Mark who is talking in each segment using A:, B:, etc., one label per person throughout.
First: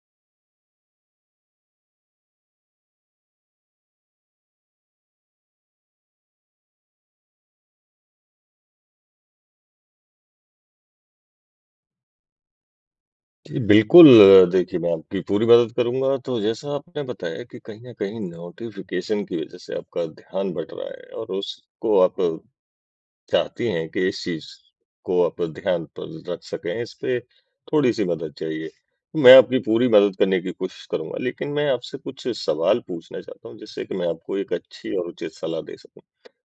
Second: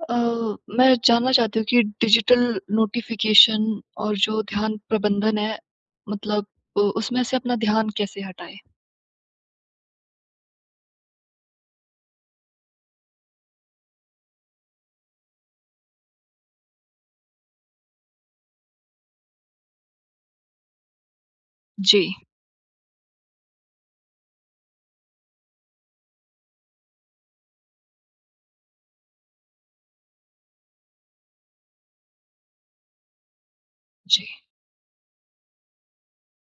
A: अ, मैं जानना चाहती हूँ कि डिजिटल नोटिफ़िकेशन और जो ध्यान प्रबंधन है मतलब उसमें से अपना ध्यान कैसे हटाएँ?
B: जी, बिल्कुल। देखिए, मैं आपकी पूरी मदद करूँगा। तो जैसा आपने बताया कि कहीं न कहीं नोटिफ़िकेशन की वज़ह से आपका ध्यान बँट रहा है और उसको
A: जी,
B: आप चाहती हैं कि इस चीज़ को आप ध्यान पर रख सकें, इस पे थोड़ी-सी मदद चाहिए। मैं आपकी पूरी मदद करने की कोशिश करूँगा, लेकिन मैं आपसे कुछ सवाल पूछना चाहता हूँ, जिससे कि मैं
A: जी।
B: आपको एक अच्छी और उचित सलाह दे सकूँ।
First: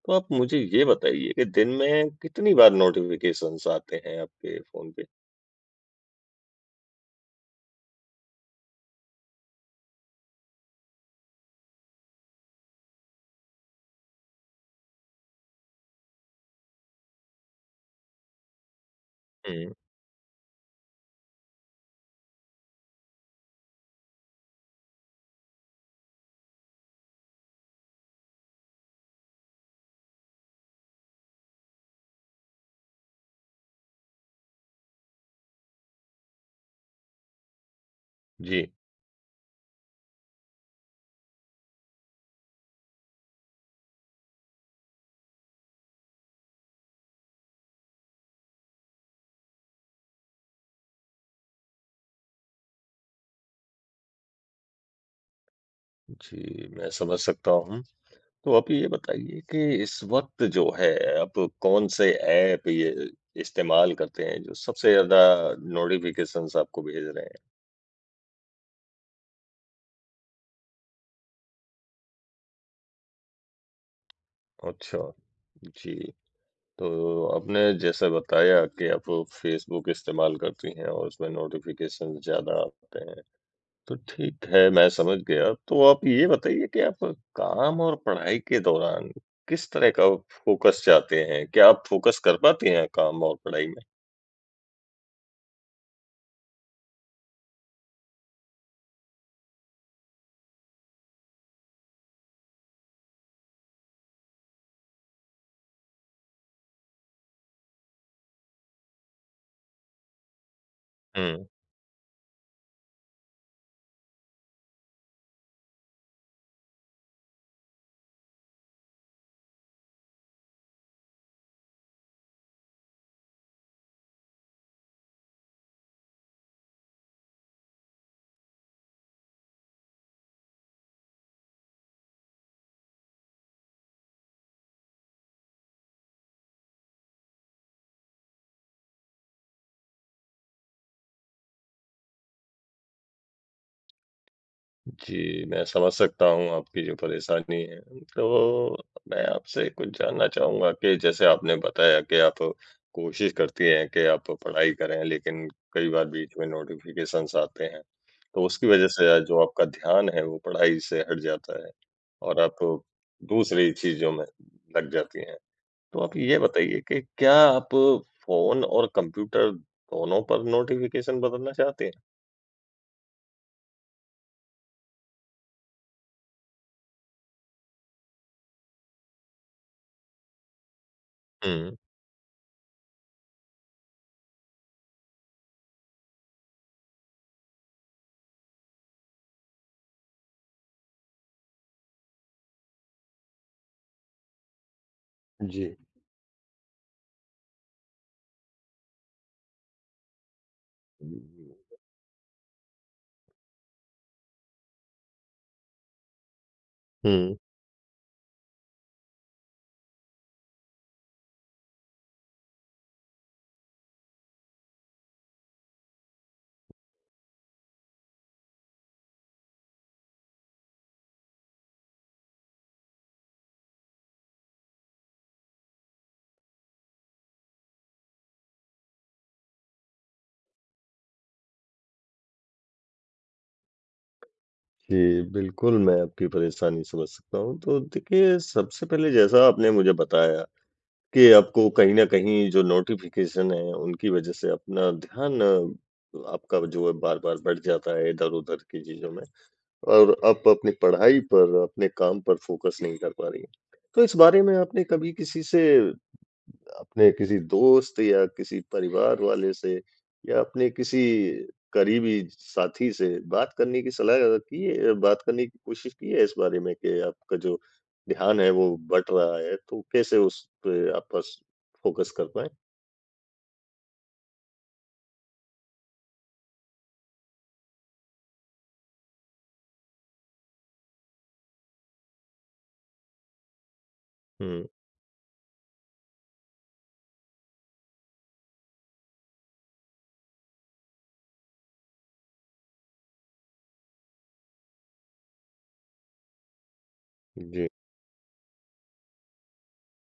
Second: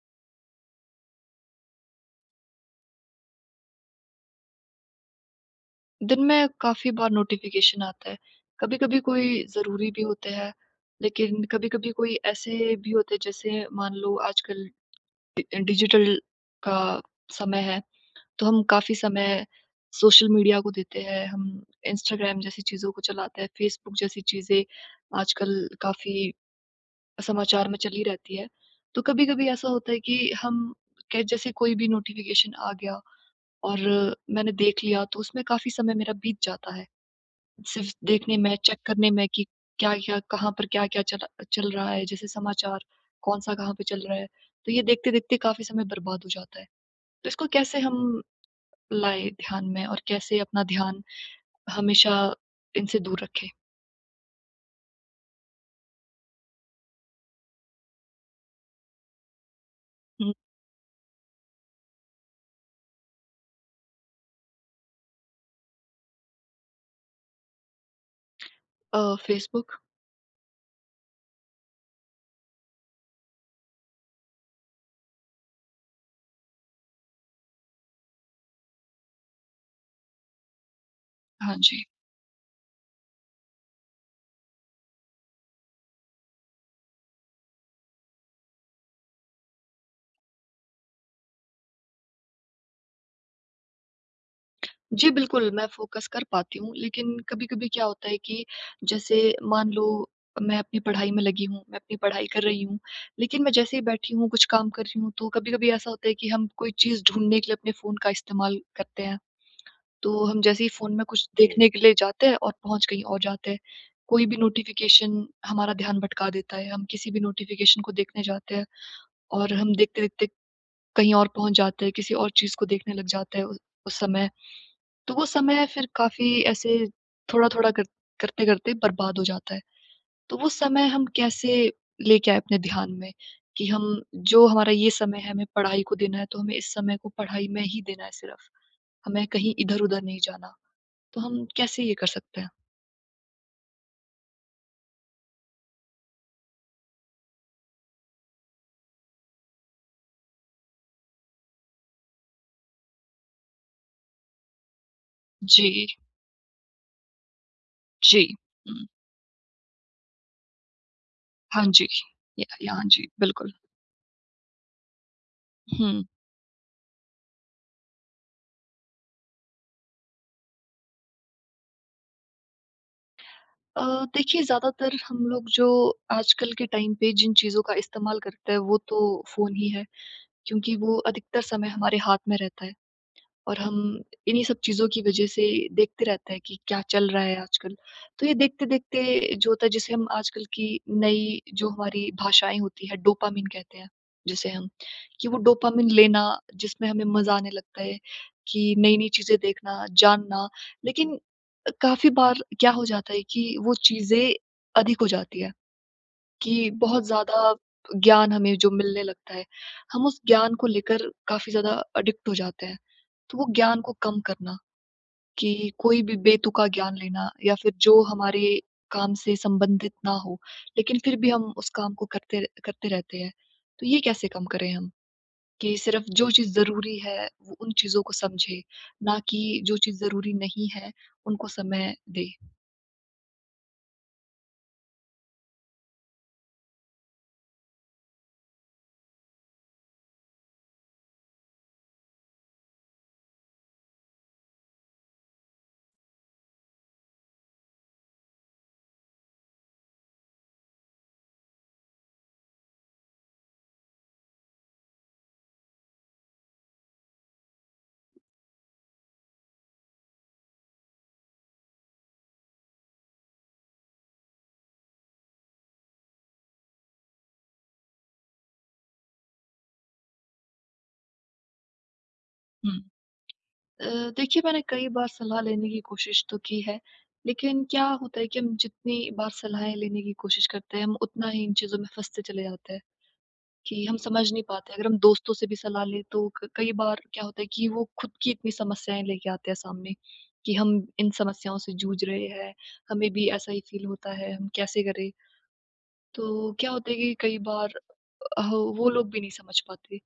B: तो आप मुझे ये बताइए कि दिन में कितनी बार नोटिफ़िकेशंस आते हैं आपके फ़ोन पे?
A: दिन में काफ़ी बार नोटिफ़िकेशन आता है। कभी-कभी कोई ज़रूरी भी होते हैं, लेकिन कभी-कभी कोई ऐसे भी होते हैं जैसे मान लो आजकल डि डिजिटल का समय है, तो हम काफ़ी समय
B: हुँ।
A: सोशल मीडिया को देते हैं, हम इंस्टाग्राम जैसी चीज़ों को चलाते हैं, फ़ेसबुक जैसी चीज़ें आजकल काफ़ी समाचार में चली रहती है। तो कभी-कभी ऐसा होता है कि हम के जैसे कोई भी नोटिफ़िकेशन आ गया और मैंने देख लिया तो उसमें काफ़ी समय मेरा बीत जाता है। सिर्फ़ देखने में,
B: जी।
A: चेक करने में कि क्या-क्या कहाँ पर क्या-क्या चला चल चल रहा है, जैसे समाचार कौन-सा कहाँ पे चल रहा है। तो ये देखते-देखते काफ़ी समय बर्बाद हो जाता है। तो इसको कैसे हम लाएँ ध्यान में और कैसे अपना ध्यान हमेशा इनसे दूर रखें?
B: जी, मैं समझ सकता हूँ। तो आप ये बताइए कि इस
A: हुँ।
B: वक़्त जो है आप कौन से ऐप ये इस्तेमाल करते हैं जो सबसे ज़्यादा नोटिफ़िकेशंस आपको भेज रहे हैं?
A: फ़ेसबुक
B: अच्छा, जी। तो आपने जैसे बताया कि आप फ़ेसबुक इस्तेमाल करती हैं और उसमें
A: हाँ जी।
B: नोटिफ़िकेशंस ज़्यादा आते हैं। तो ठीक है, मैं समझ गया। तो आप ये बताइए कि आप काम और पढ़ाई के दौरान किस तरह का फोकस चाहते हैं? क्या आप फोकस कर पाती हैं काम और पढ़ाई में?
A: जी, बिल्कुल, मैं फ़ोकस कर पाती हूँ, लेकिन कभी-कभी क्या होता है कि जैसे मान लो मैं अपनी पढ़ाई में लगी हूँ, मैं अपनी पढ़ाई कर रही हूँ, लेकिन मैं जैसे ही बैठी हूँ, कुछ काम कर रही हूँ, तो कभी-कभी ऐसा होता है कि हम कोई चीज़ ढूँढने के लिए अपने फ़ोन का इस्तेमाल करते हैं। तो हम जैसे ही फ़ोन में कुछ जी।
B: हुँ।
A: देखने के लिए जाते हैं और पहुँच कहीं और जाते हैं। कोई भी नोटिफ़िकेशन हमारा ध्यान भटका देता है, हम किसी भी नोटिफ़िकेशन को देखने जाते हैं और हम देखते-देखते कहीं और पहुँच जाते हैं, किसी और चीज़ को देखने लग जाते हैं उ उस समय। तो वो समय फिर काफ़ी ऐसे थोड़ा-थोड़ा कर करते-करते बर्बाद हो जाता है। तो वो समय हम कैसे लेके आएँ अपने ध्यान में कि हम जो हमारा ये समय है, हमें पढ़ाई को देना है, तो हमें इस समय को पढ़ाई में ही देना है सिर्फ़। हमें कहीं इधर-उधर नहीं जाना। तो हम कैसे ये कर सकते हैं?
B: जी, मैं समझ सकता हूँ आपकी जो परेशानी है। तो मैं आपसे कुछ जानना चाहूँगा कि जैसे आपने बताया कि आप कोशिश करती हैं कि आप पढ़ाई करें, लेकिन
A: जी,
B: कई बार बीच में नोटिफ़िकेशंस आते हैं।
A: जी।
B: तो उसकी
A: हुँ।
B: वज़ह से जो आपका ध्यान है वो पढ़ाई से हट जाता
A: हाँ
B: है
A: जी।
B: और
A: य
B: आप
A: यहाँ जी, बिल्कुल।
B: दूसरी चीज़ों में लग जाती हैं। तो
A: हुँ।
B: आप ये बताइए कि क्या आप फ़ोन और कंप्यूटर दोनों पर नोटिफ़िकेशन बदलना चाहते हैं?
A: अ, देखिए ज़्यादातर हम लोग जो आजकल के टाइम पे जिन चीज़ों का इस्तेमाल करते हैं, वो तो फ़ोन ही है। क्योंकि वो अधिकतर समय
B: हुँ।
A: हमारे हाथ में रहता है और हम इन्हीं सब चीज़ों की वजह से देखते रहते हैं कि क्या चल रहा है आजकल। तो ये देखते-देखते जो होता है जिसे हम आजकल की नई जो हमारी भाषाएँ होती है डोपामाइन कहते हैं जिसे हम, कि वो
B: जी।
A: डोपामाइन लेना जिसमें हमें मज़ा आने लगता है कि नई-नई चीज़ें देखना, जानना लेकिन काफ़ी बार क्या हो जाता है कि वो चीज़ें अधिक हो जाती है। कि बहुत
B: हुँ।
A: ज़्यादा ज्ञान हमें जो मिलने लगता है, हम उस ज्ञान को लेकर काफ़ी ज़्यादा अडिक्ट हो जाते हैं। तो वो ज्ञान को कम करना कि कोई भी बेतुका ज्ञान लेना या फिर जो हमारे काम से संबंधित ना हो, लेकिन फिर भी हम उस काम को करते करते रहते हैं। तो ये कैसे कम करें हम कि सिर्फ़ जो चीज़ ज़रूरी है, वो उन चीज़ों को समझें, ना कि जो चीज़ ज़रूरी नहीं है, उनको समय दें?
B: जी, बिल्कुल, मैं आपकी परेशानी समझ सकता हूँ। तो देखिए, सबसे पहले जैसा आपने मुझे बताया कि आपको कहीं न कहीं जो नोटिफ़िकेशन है, उनकी वज़ह से अपना ध्यान आपका जो है बार-बार बढ़ जाता है इधर-उधर की चीज़ों में और आप अपनी पढ़ाई पर, अपने काम पर फ़ोकस नहीं कर पा रही हैं। तो इस बारे में आपने कभी किसी से अपने किसी दोस्त या किसी परिवार वाले से या अपने किसी करीबी साथी से बात करने की सलाह की है, बात करने की कोशिश की है इस बारे में कि आपका जो ध्यान है वो बँट रहा है, तो कैसे उस पे आप बस फ़ोकस कर पाएँ?
A: हुँ। अ, देखिए मैंने कई बार सलाह लेने की कोशिश तो की है, लेकिन क्या होता है कि हम जितनी बार सलाहें लेने की कोशिश करते हैं, हम उतना ही इन चीज़ों में फँसते चले जाते हैं कि हम समझ नहीं
B: हुँ।
A: पाते। अगर हम दोस्तों से भी सलाह लें तो क कई बार क्या होता है कि वो खुद की इतनी समस्याएँ लेके आते हैं सामने कि हम इन समस्याओं से जूझ रहे हैं, हमें भी ऐसा ही फ़ील होता है, हम कैसे करें? तो क्या होता है कि कई
B: जी।
A: बार अ, वो लोग भी नहीं समझ पाते।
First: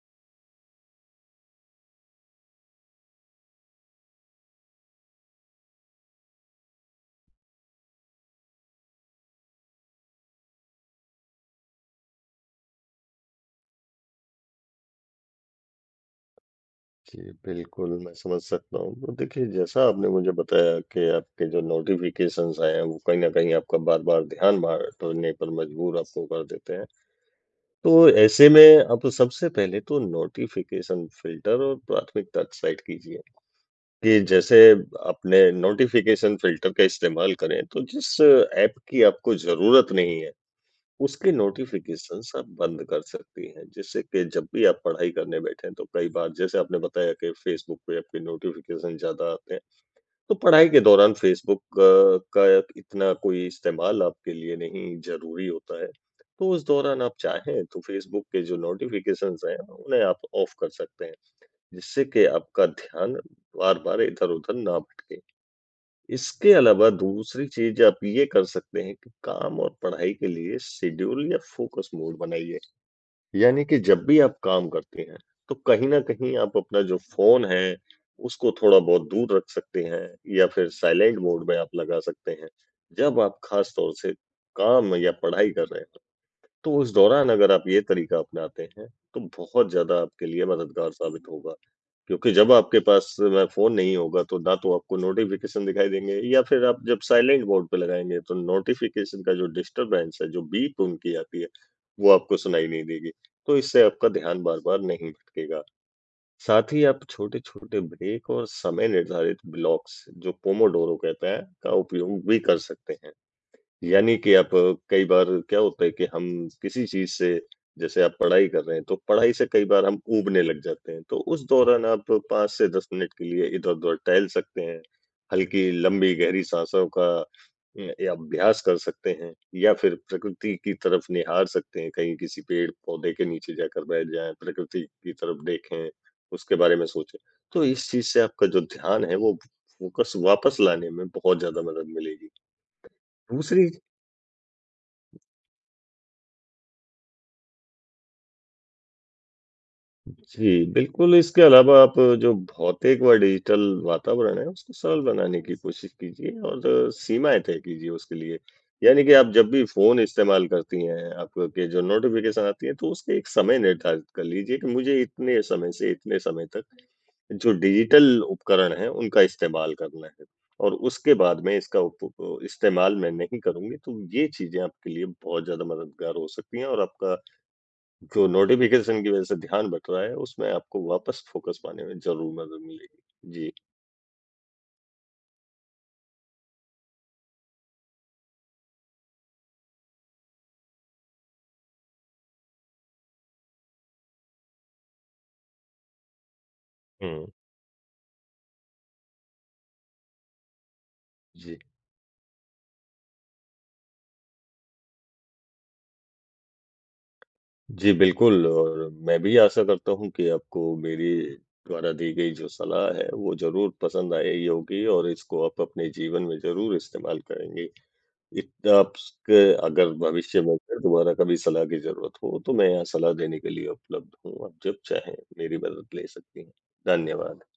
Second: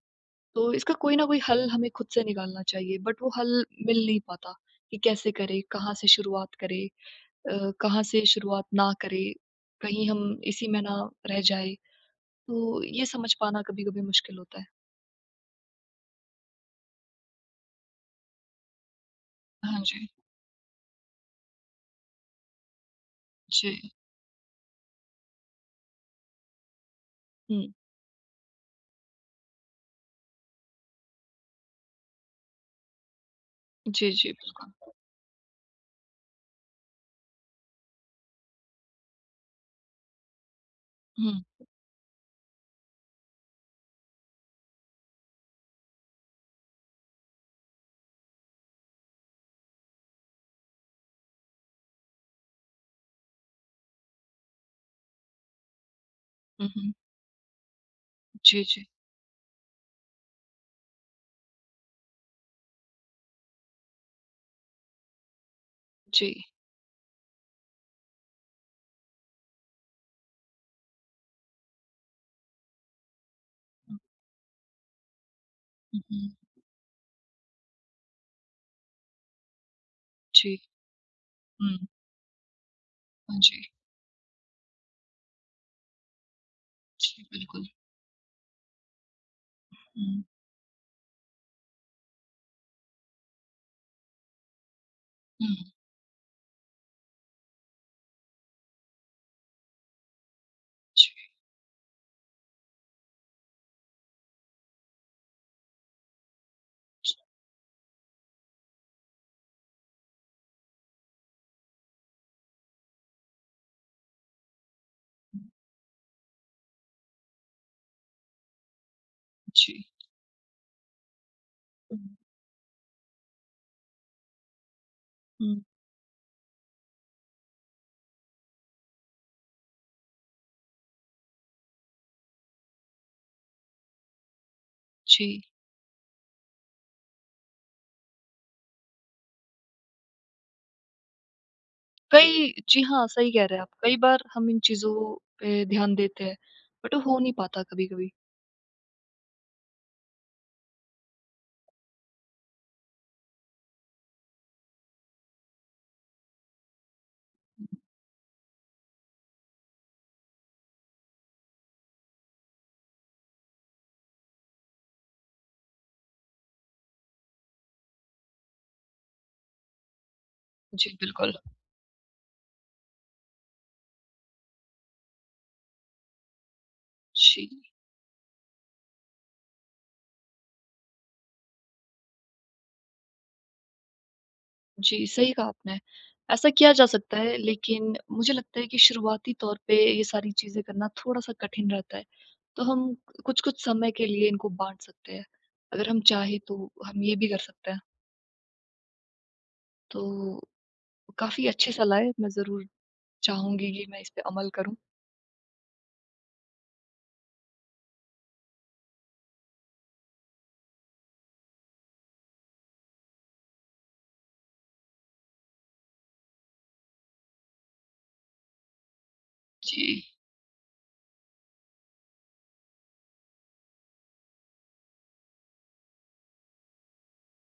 A: तो इसका कोई ना कोई हल हमें खुद से निकालना चाहिए बट वो हल मिल नहीं पाता कि कैसे करें, कहाँ से शुरुआत करें कहाँ से शुरुआत ना करें, कहीं हम इसी में ना रह जाए। तो ये समझ पाना कभी-कभी मुश्किल होता है।
B: जी, बिल्कुल मैं समझ सकता हूँ। तो देखिए
A: हाँ
B: जैसा
A: जी।
B: आपने मुझे बताया कि आपके जो नोटिफ़िकेशंस हैं, वो कहीं न कहीं
A: जी।
B: आपका बार-बार ध्यान भटकने पर मजबूर आपको कर देते हैं।
A: हुँ।
B: तो ऐसे में आप सबसे पहले तो नोटिफ़िकेशन फ़िल्टर और प्राथमिकता सेट कीजिए
A: जी,
B: कि
A: जी,
B: जैसे
A: बिल्कुल।
B: अपने नोटिफ़िकेशन फ़िल्टर का इस्तेमाल करें, तो जिस ऐप की आपको ज़रूरत नहीं है, उसके
A: हुँ,
B: नोटिफ़िकेशंस आप बंद कर सकती हैं। जिससे कि जब भी आप पढ़ाई करने बैठें, तो कई बार जैसे आपने बताया कि फ़ेसबुक पे आपके नोटिफ़िकेशन ज़्यादा आते हैं। तो पढ़ाई के दौरान फ़ेसबुक का इतना कोई इस्तेमाल आपके लिए नहीं ज़रूरी होता है। तो उस
A: हुँ, हुँ।
B: दौरान आप चाहें तो फ़ेसबुक के जो
A: जी, जी,
B: नोटिफ़िकेशंस हैं, उन्हें आप ऑफ़ कर सकते हैं, जिससे कि आपका ध्यान बार-बार इधर-उधर ना भटके।
A: जी।
B: इसके अलावा दूसरी चीज़ आप ये कर सकते हैं कि काम और पढ़ाई के लिए शेड्यूल या फ़ोकस मोड बनाइए। यानी कि
A: हुँ,
B: जब भी आप काम करती हैं, तो कहीं
A: हुँ,
B: न
A: हुँ।
B: कहीं आप अपना जो फ़ोन है, उसको थोड़ा-बहुत दूर रख सकते हैं या
A: जी,
B: फिर साइलेंट मोड में आप
A: हुँ।
B: लगा सकते हैं। जब
A: हाँ
B: आप
A: जी।
B: ख़ास तौर से काम या पढ़ाई कर रहे हो। तो उस
A: जी,
B: दौरान अगर आप
A: बिल्कुल।
B: ये तरीका अपनाते हैं, तो बहुत ज़्यादा
A: हुँ।
B: आपके लिए मददगार साबित होगा। क्योंकि जब आपके पास में फ़ोन नहीं होगा, तो ना तो आपको नोटिफ़िकेशन
A: हुँ,
B: दिखाई देंगे या फिर आप जब साइलेंट मोड पे लगाएँगे, तो नोटिफ़िकेशन का जो डिस्टर्बेंस है, जो बीप
A: जी,
B: उनकी आती है, वो आपको सुनाई नहीं देगी। तो इससे आपका ध्यान बार-बार नहीं भटकेगा। साथ ही आप
A: जी,
B: छोटे-छोटे ब्रेक और समय निर्धारित ब्लॉक्स, जो पोमोडोरो कहते हैं, का उपयोग भी कर सकते हैं। यानी कि आप कई बार
A: हुँ,
B: क्या होता है कि हम किसी चीज़ से जैसे आप पढ़ाई कर रहे हैं, तो पढ़ाई से कई
A: जी।
B: बार हम ऊबने लग जाते हैं। तो उस दौरान आप 5 से 10 मिनट के लिए इधर-उधर टहल सकते हैं।
A: हुँ,
B: हल्की लंबी गहरी साँसों का या अभ्यास कर सकते हैं या फिर प्रकृति की तरफ निहार सकते हैं। कहीं किसी पेड़-पौधे के नीचे जाकर बैठ जाएँ, प्रकृति की
A: जी।
B: तरफ देखें, उसके बारे में सोचें। तो इस चीज़ से आपका जो ध्यान है वो फोकस वापस लाने में बहुत ज़्यादा मदद मिलेगी।
A: कई जी हाँ, सही कह रहे हैं आप।
B: दूसरी
A: कई बार हम इन चीज़ों पे ध्यान देते हैं, बट वो हो नहीं पाता कभी-कभी।
B: जी, बिल्कुल। इसके अलावा आप जो भौतिक व डिजिटल वातावरण है उसको सरल बनाने की कोशिश कीजिए और सीमाएँ तय कीजिए उसके लिए। यानी कि आप जब भी फ़ोन इस्तेमाल करती हैं, आपके जो नोटिफ़िकेशन आती है तो उसके एक समय निर्धारित कर लीजिए कि मुझे इतने समय से इतने समय तक जो डिजिटल उपकरण हैं उनका इस्तेमाल करना है। और
A: जी,
B: उसके
A: बिल्कुल।
B: बाद में इसका उप उप- इस्तेमाल मैं नहीं करूँगी तो ये चीज़ें आपके लिए बहुत ज़्यादा मददगार हो सकती हैं और आपका
A: जी,
B: जो नोटिफ़िकेशन की वज़ह से ध्यान भटक रहा है, उसमें आपको वापस फ़ोकस पाने में ज़रूर मदद मिलेगी। जी।
A: जी, सही कहा आपने। ऐसा किया जा सकता है, लेकिन मुझे लगता है कि शुरुआती तौर पे ये सारी चीज़ें करना थोड़ा-सा कठिन रहता है। तो हम कुछ-कुछ समय के लिए इनको बाँट सकते हैं। अगर हम चाहें तो हम ये
B: हुँ।
A: भी कर सकते हैं। तो काफ़ी
B: जी।
A: अच्छी सलाह है, मैं ज़रूर चाहूँगी कि मैं इस पे अमल करूँ।
B: जी, बिल्कुल और मैं भी आशा करता हूँ कि आपको मेरे द्वारा दी गई जो सलाह है, वो ज़रूर पसंद आई होगी और इसको आप अपने जीवन में ज़रूर इस्तेमाल करेंगे। इत आपके
A: जी।
B: अगर भविष्य में फिर दोबारा कभी सलाह की ज़रूरत हो, तो मैं यहाँ सलाह देने के लिए उपलब्ध हूँ। आप जब चाहें मेरी मदद ले सकती हैं। धन्यवाद।